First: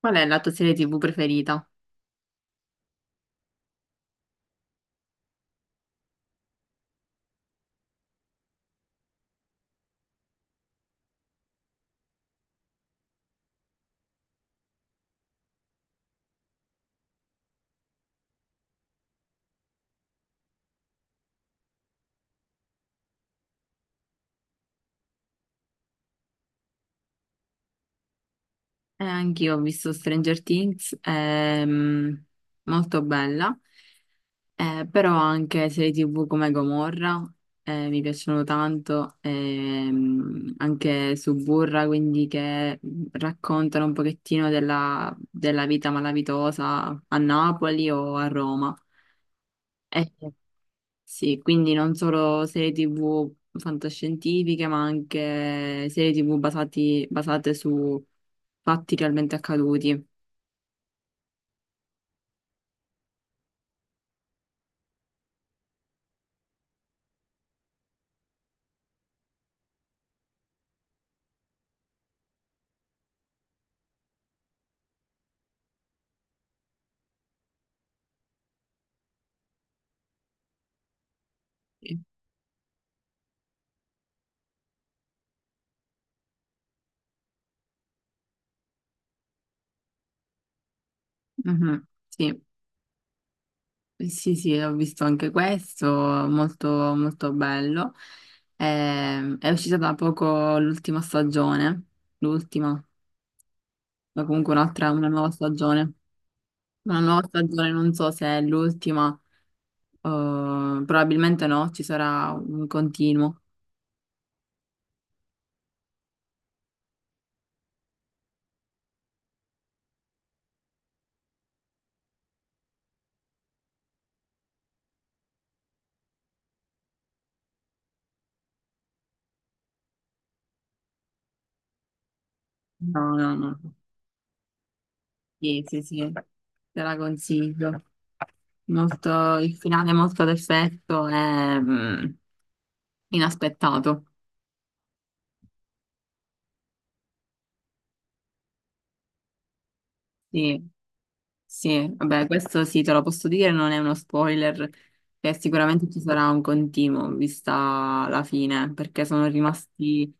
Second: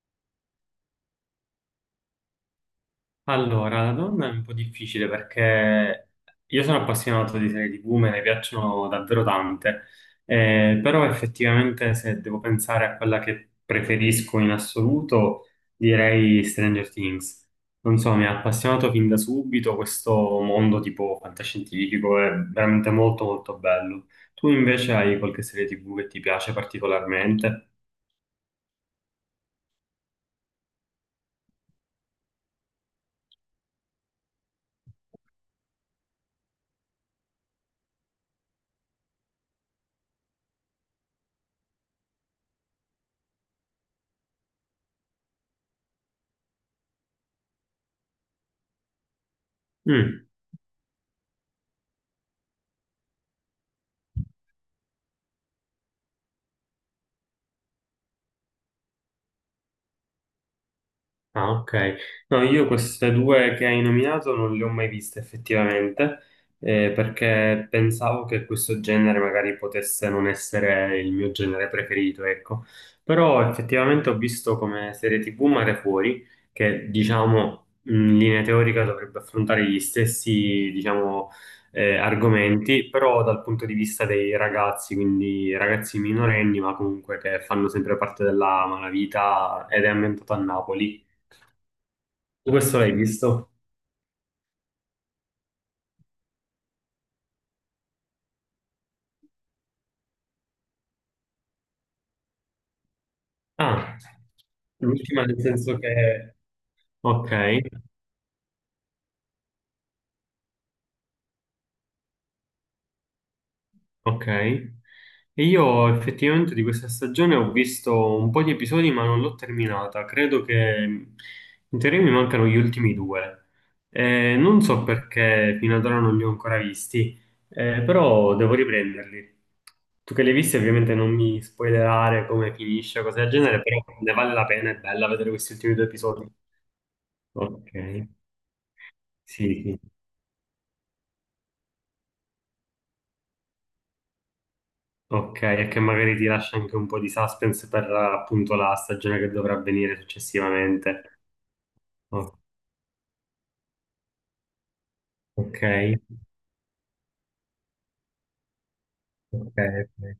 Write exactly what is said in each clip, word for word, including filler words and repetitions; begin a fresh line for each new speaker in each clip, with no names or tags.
Qual è la tua serie ti vu preferita?
Allora, la donna è un po' difficile perché io sono appassionato di serie tivù, me ne piacciono davvero tante, eh, però effettivamente se devo pensare a quella che preferisco in assoluto, direi Stranger Things. Non so, mi ha appassionato fin da subito questo mondo tipo fantascientifico, è veramente molto molto bello. Tu invece hai qualche serie tivù che ti piace particolarmente?
Eh, anch'io ho visto Stranger Things, ehm, molto bella, eh, però anche serie ti vu come Gomorra, eh, mi piacciono tanto, ehm, anche Suburra, quindi che raccontano un pochettino della, della vita malavitosa a Napoli o a Roma. Eh,
Mm.
Sì, quindi non solo serie ti vu fantascientifiche, ma anche serie ti vu basati- basate su fatti realmente accaduti.
Ah, ok. No, io queste due che hai nominato non le ho mai viste effettivamente, eh, perché pensavo che questo genere magari potesse non essere il mio genere preferito, ecco. Però effettivamente ho visto come serie ti vu Mare Fuori, che diciamo in linea teorica dovrebbe affrontare gli stessi, diciamo, eh,
Sì,
argomenti, però dal punto di vista dei ragazzi, quindi ragazzi minorenni, ma comunque che fanno sempre parte della malavita ed è ambientato a Napoli.
mhm, sì,
Tu questo l'hai visto?
sì, sì, ho visto anche questo, molto, molto bello. Ehm, è uscita da poco l'ultima stagione, l'ultima,
Ah,
ma comunque un'altra, una
l'ultima
nuova
nel senso
stagione.
che...
Una nuova
Ok,
stagione, non so se è l'ultima, eh, probabilmente no, ci sarà un continuo.
ok. E io effettivamente di questa stagione ho visto un po' di episodi, ma non l'ho terminata. Credo che in teoria mi mancano gli ultimi due. Eh, non so perché fino ad ora non li ho ancora visti, eh, però devo riprenderli. Tu che li hai visti, ovviamente non mi spoilerare come finisce,
No,
cose del
no, no.
genere, però ne vale la pena, è bella vedere questi
Sì,
ultimi
sì,
due
sì,
episodi.
te la
Ok,
consiglio. Molto- il
sì, sì.
finale è molto ad effetto e mm, inaspettato.
Ok, e che magari ti lascia anche un po' di suspense per appunto la stagione che dovrà avvenire
Sì,
successivamente.
sì, vabbè,
Oh,
questo sì, te lo posso dire, non è uno spoiler, che
ok,
sicuramente ci sarà un continuo, vista la fine, perché sono
ok,
rimasti
ok.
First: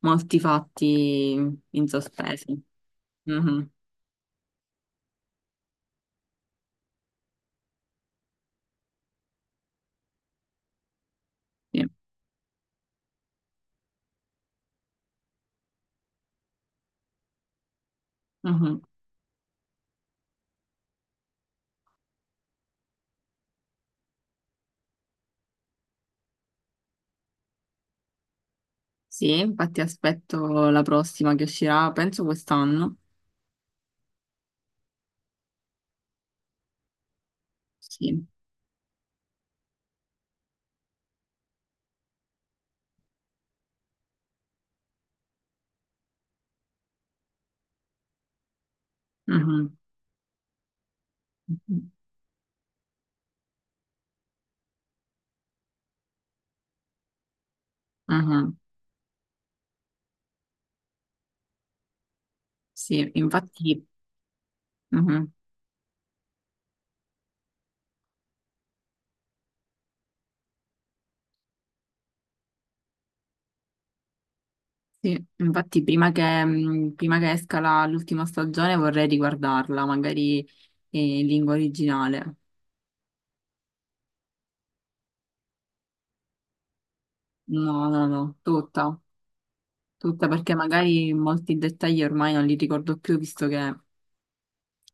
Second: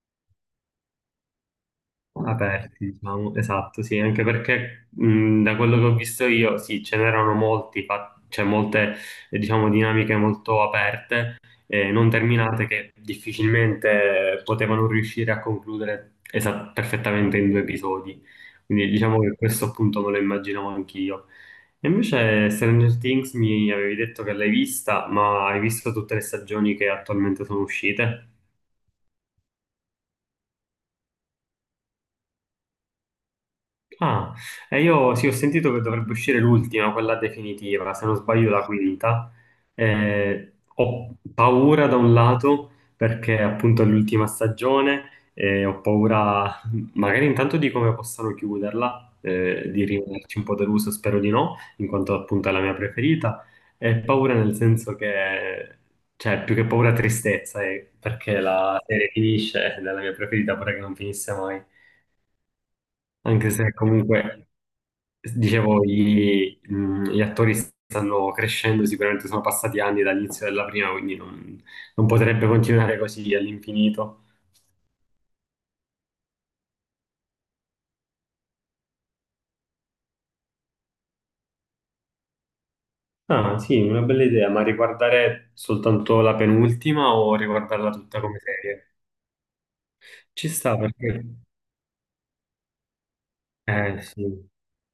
molti fatti in sospeso.
Aperti, diciamo,
Mhm,
esatto, sì, anche perché mh, da quello che ho visto io, sì, ce n'erano molti, fa- cioè molte, eh, diciamo, dinamiche molto aperte,
sì.
eh, non terminate, che difficilmente potevano riuscire a concludere esa- perfettamente in due episodi.
Mhm.
Quindi diciamo che questo appunto me lo immaginavo anch'io. E invece Stranger Things mi avevi detto che l'hai vista, ma hai visto tutte le stagioni che attualmente sono uscite?
Sì, infatti aspetto la prossima che uscirà, penso quest'anno.
Ah, e io sì, ho sentito che dovrebbe uscire l'ultima, quella definitiva, se non
Sì.
sbaglio la quinta. Eh, ho paura da un lato perché appunto è l'ultima stagione e ho paura magari intanto di come possano chiuderla, eh,
Mhm.
di rimanerci un po' deluso, spero di no, in quanto appunto è la mia preferita, e paura nel senso che, cioè più che paura tristezza, eh, perché
Mhm.
la serie finisce ed è la mia preferita, pure che non finisse mai,
Sì,
anche se
infatti,
comunque...
mhm.
Dicevo, gli, mh, gli attori stanno crescendo, sicuramente sono passati anni dall'inizio della prima, quindi non, non potrebbe continuare così all'infinito.
Sì, infatti prima che, mh, prima che esca la- l'ultima stagione vorrei riguardarla, magari eh, in lingua originale.
Ah, sì, una bella idea, ma riguardare soltanto la penultima o
No,
riguardarla
no,
tutta
no,
come serie?
tutta, tutta
Ci
perché
sta
magari
perché,
molti dettagli ormai non li ricordo più visto che,
eh sì,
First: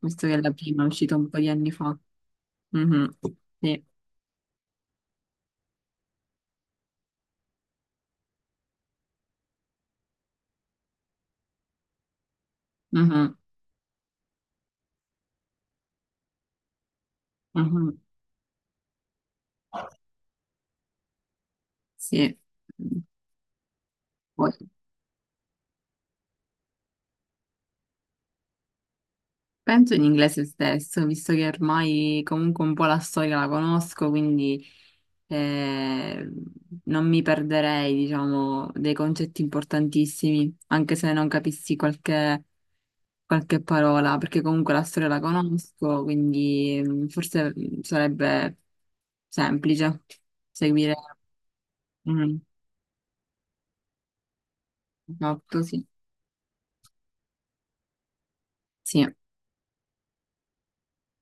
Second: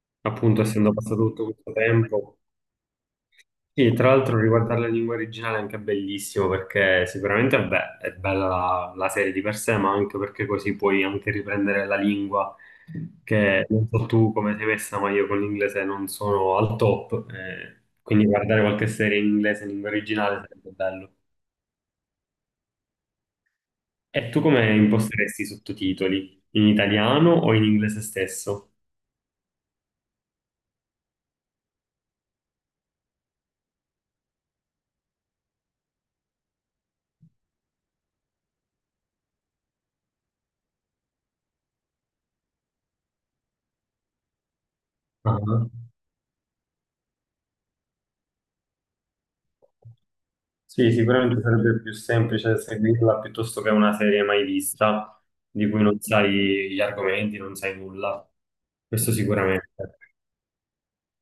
visto che la
appunto,
prima è
essendo
uscita
passato
un po'
tutto
di anni
questo
fa.
tempo.
Mhm. Sì,
Sì, tra l'altro riguardare la lingua originale è anche bellissimo perché sicuramente vabbè, è bella la, la serie di per sé, ma anche perché così puoi anche riprendere la lingua
mhm.
che non so tu come sei messa, ma io con l'inglese non sono al top, eh,
Mhm.
quindi guardare qualche serie in inglese in lingua originale sarebbe bello.
Sì.
E tu
Poi-
come imposteresti i sottotitoli? In italiano o in inglese stesso?
Penso in inglese stesso, visto che ormai comunque un po' la storia la conosco, quindi eh, non mi perderei, diciamo, dei concetti importantissimi, anche se non capissi qualche, qualche parola, perché comunque la storia la
Ah.
conosco, quindi mm, forse mm, sarebbe semplice
Sì,
seguire
sicuramente sarebbe più
un
semplice seguirla piuttosto che una serie mai vista,
fatto,
di cui
sì.
non sai gli argomenti, non sai nulla.
Sì.
Questo sicuramente.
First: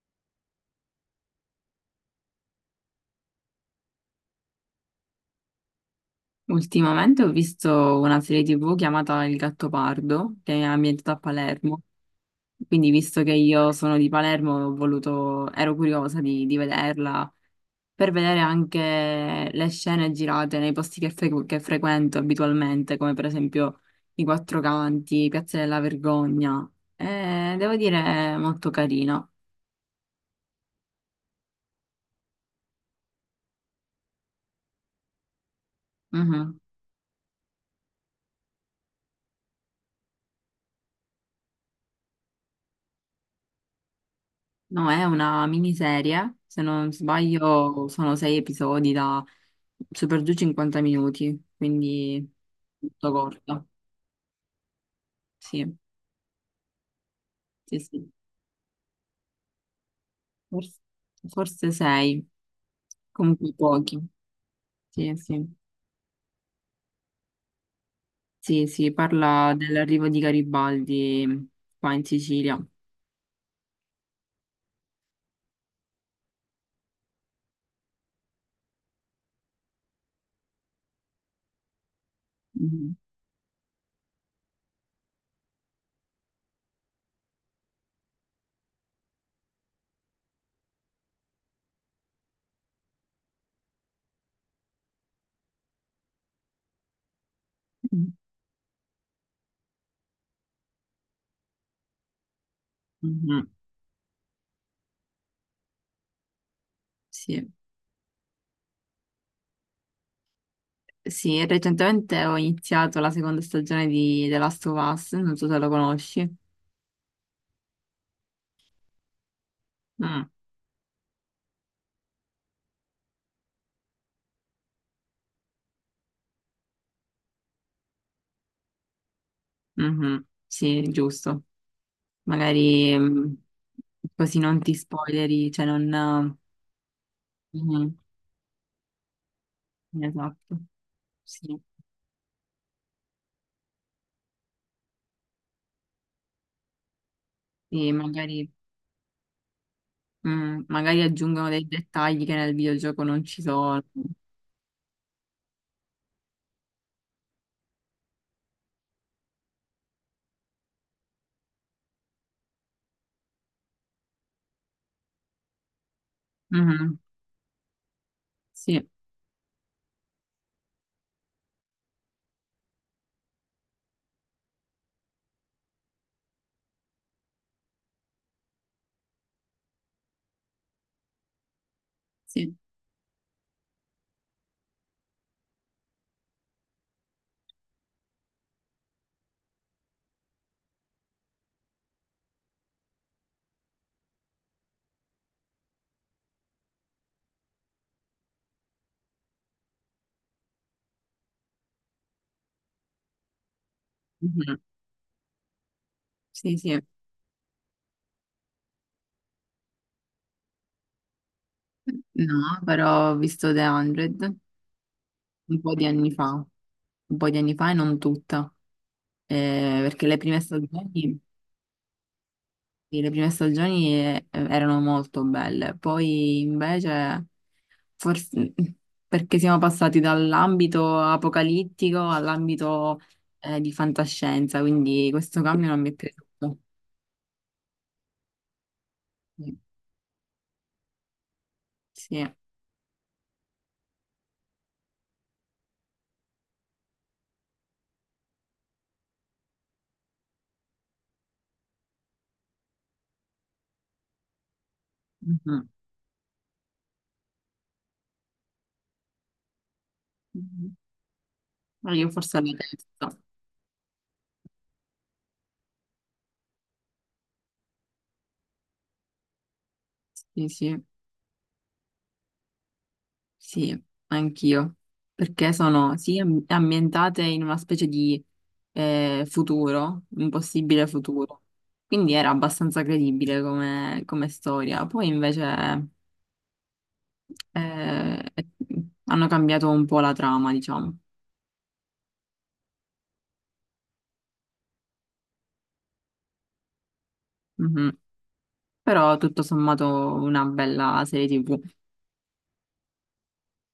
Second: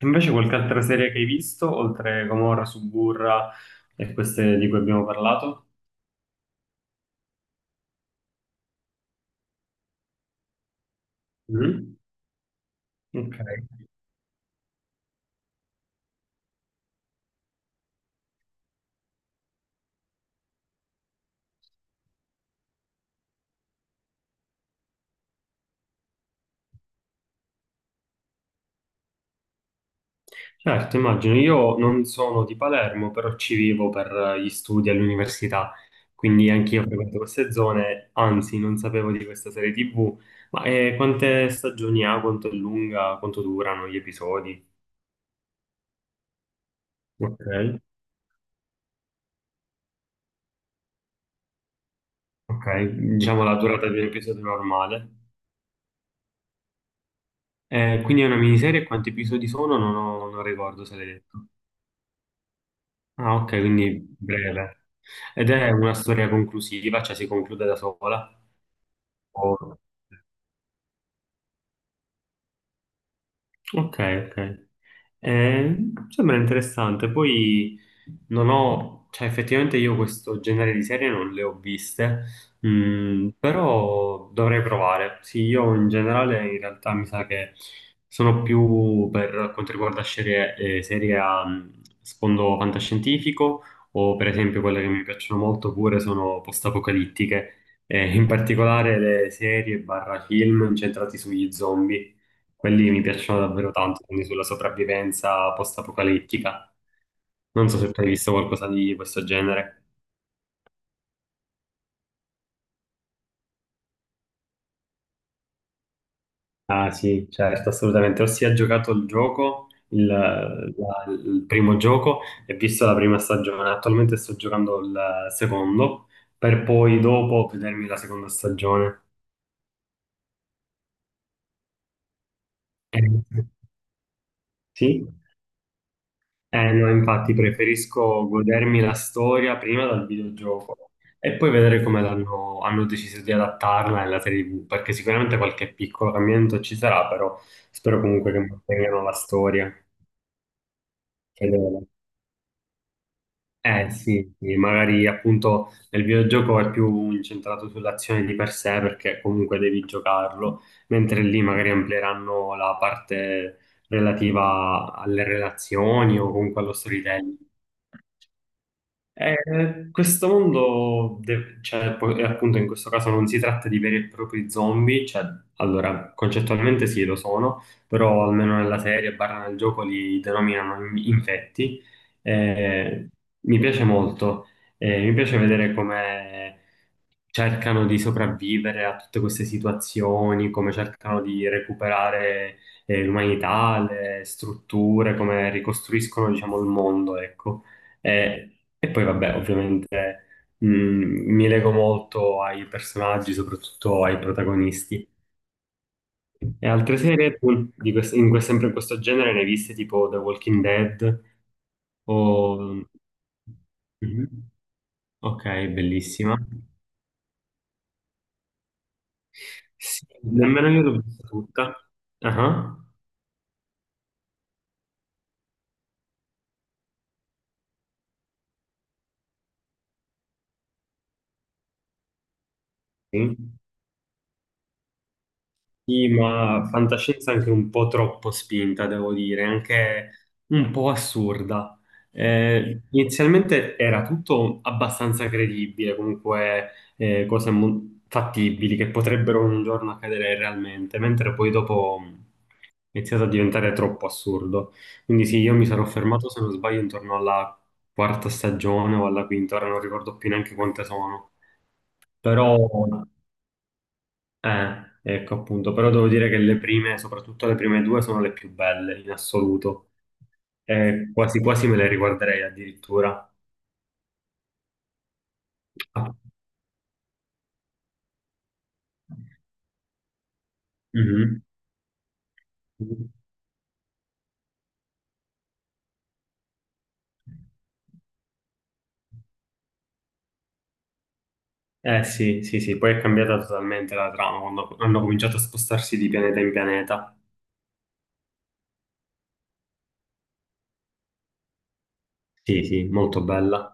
Invece qualche altra serie che hai visto, oltre Gomorra, Suburra e queste di cui abbiamo parlato?
Ultimamente ho visto una serie ti vu chiamata Il Gattopardo, che è ambientata a Palermo.
Mm?
Quindi, visto che
Ok.
io sono di Palermo, ho voluto, ero curiosa di, di vederla per vedere anche le scene girate nei posti che, fre- che frequento abitualmente, come per esempio i Quattro Canti, Piazza della Vergogna. Eh, devo dire, è molto carina.
Certo, immagino, io non sono di Palermo, però ci vivo per eh, gli studi all'università, quindi
Mhm.
anch'io frequento queste zone, anzi non sapevo di questa serie tivù, ma eh, quante stagioni ha, quanto è lunga, quanto durano gli episodi?
No, è una miniserie, se non
Ok,
sbaglio, sono sei episodi da super giù cinquanta minuti, quindi
ok,
molto
diciamo la
corta.
durata di un episodio normale.
Sì, sì,
Eh,
sì.
quindi è una miniserie, quanti episodi sono? Non, ho- non
Forse,
ricordo se l'hai detto.
forse sei.
Ah, ok,
Comunque pochi,
quindi breve.
sì,
Ed
sì,
è una storia conclusiva, cioè si conclude da sola.
sì, sì, parla
Oh.
dell'arrivo di Garibaldi qua in Sicilia.
Ok, ok. Eh, Sembra interessante. Poi non ho, cioè effettivamente io questo genere di serie non le ho viste,
Mhm.
mm, però dovrei provare. Sì, io in generale in realtà mi sa che sono più per quanto riguarda serie, eh, serie a mm, sfondo fantascientifico o per esempio quelle che mi piacciono molto pure sono post-apocalittiche, eh, in particolare le serie barra film incentrati sugli zombie. Quelli mi piacciono
Mhm.
davvero tanto, quindi sulla sopravvivenza post-apocalittica.
Sì,
Non so se tu hai visto qualcosa di questo genere.
sì, recentemente ho iniziato la seconda stagione di The Last of Us, non so se lo conosci.
Ah sì, certo, assolutamente. Ho sia giocato il gioco, il,
Mm.
la- il primo gioco, e visto la prima stagione. Attualmente sto giocando il secondo, per poi dopo vedermi la seconda stagione.
Mhm. Sì, giusto. Magari
Eh,
mm, così non ti
Sì?
spoileri, cioè non...
Eh no, infatti
Mhm.
preferisco godermi la storia prima dal
Esatto,
videogioco e poi
sì.
vedere come l'hanno- hanno deciso di adattarla nella serie tivù, perché sicuramente qualche piccolo cambiamento ci sarà, però
Sì,
spero comunque che
magari,
mantengano la storia.
mm, magari aggiungono dei
Fedele.
dettagli che nel videogioco non ci sono.
Eh sì, sì, magari appunto nel videogioco è più incentrato sull'azione di per sé perché comunque devi giocarlo, mentre lì magari amplieranno la parte relativa alle relazioni o comunque allo
Mhm,
storytelling.
sì,
Eh, questo mondo, de- cioè, po- e appunto in questo caso non si tratta di veri e propri zombie, cioè, allora, concettualmente sì, lo sono, però almeno nella serie, barra nel gioco, li denominano in- infetti.
sì,
Eh, Mi piace molto, eh, mi piace vedere come cercano di sopravvivere a tutte queste situazioni, come cercano di recuperare, eh, l'umanità, le strutture, come ricostruiscono, diciamo, il mondo, ecco. Eh, e poi vabbè, ovviamente mh, mi lego molto ai personaggi, soprattutto ai
mhm,
protagonisti.
sì,
E
sì.
altre serie tu, di quest- in que- sempre in questo genere ne hai viste tipo The Walking Dead
No,
o...
però ho visto The cento
Mhm. Ok,
un po' di anni fa,
bellissima.
un po' di anni fa e non tutta. Eh,
Sì,
perché le prime
nemmeno io l'ho
stagioni,
vista tutta. Ah,
sì, le prime stagioni eh, erano molto belle, poi invece, forse perché siamo passati dall'ambito apocalittico all'ambito
sì.
eh, di fantascienza, quindi questo cambio non mi è
Sì,
piaciuto.
ma fantascienza anche un po' troppo spinta, devo dire,
Sì,
anche un po' assurda.
sì.
Eh, inizialmente era tutto abbastanza credibile, comunque eh, cose mo- fattibili che potrebbero un giorno accadere realmente, mentre poi dopo mh, è iniziato a diventare troppo assurdo. Quindi sì, io mi
Mhm,
sarò fermato, se non sbaglio, intorno alla quarta stagione o alla quinta, ora non ricordo più neanche
mhm.
quante sono.
Ma io forse alla
Però
terza,
eh, ecco appunto, però devo dire che le prime, soprattutto le prime due, sono le più belle in assoluto.
sì, sì.
Eh, quasi quasi me le riguarderei addirittura.
Sì, anch'io, perché sono
Ah,
sì, am- ambientate in una specie di eh, futuro, un possibile
mhm.
futuro. Quindi era abbastanza credibile come, come storia. Poi invece eh, hanno cambiato un po' la trama, diciamo.
Eh sì, sì, sì, poi è cambiata totalmente la trama quando hanno cominciato a spostarsi di pianeta in pianeta.
Mhm. Però tutto sommato una bella serie ti vu.
Sì, sì, molto bella.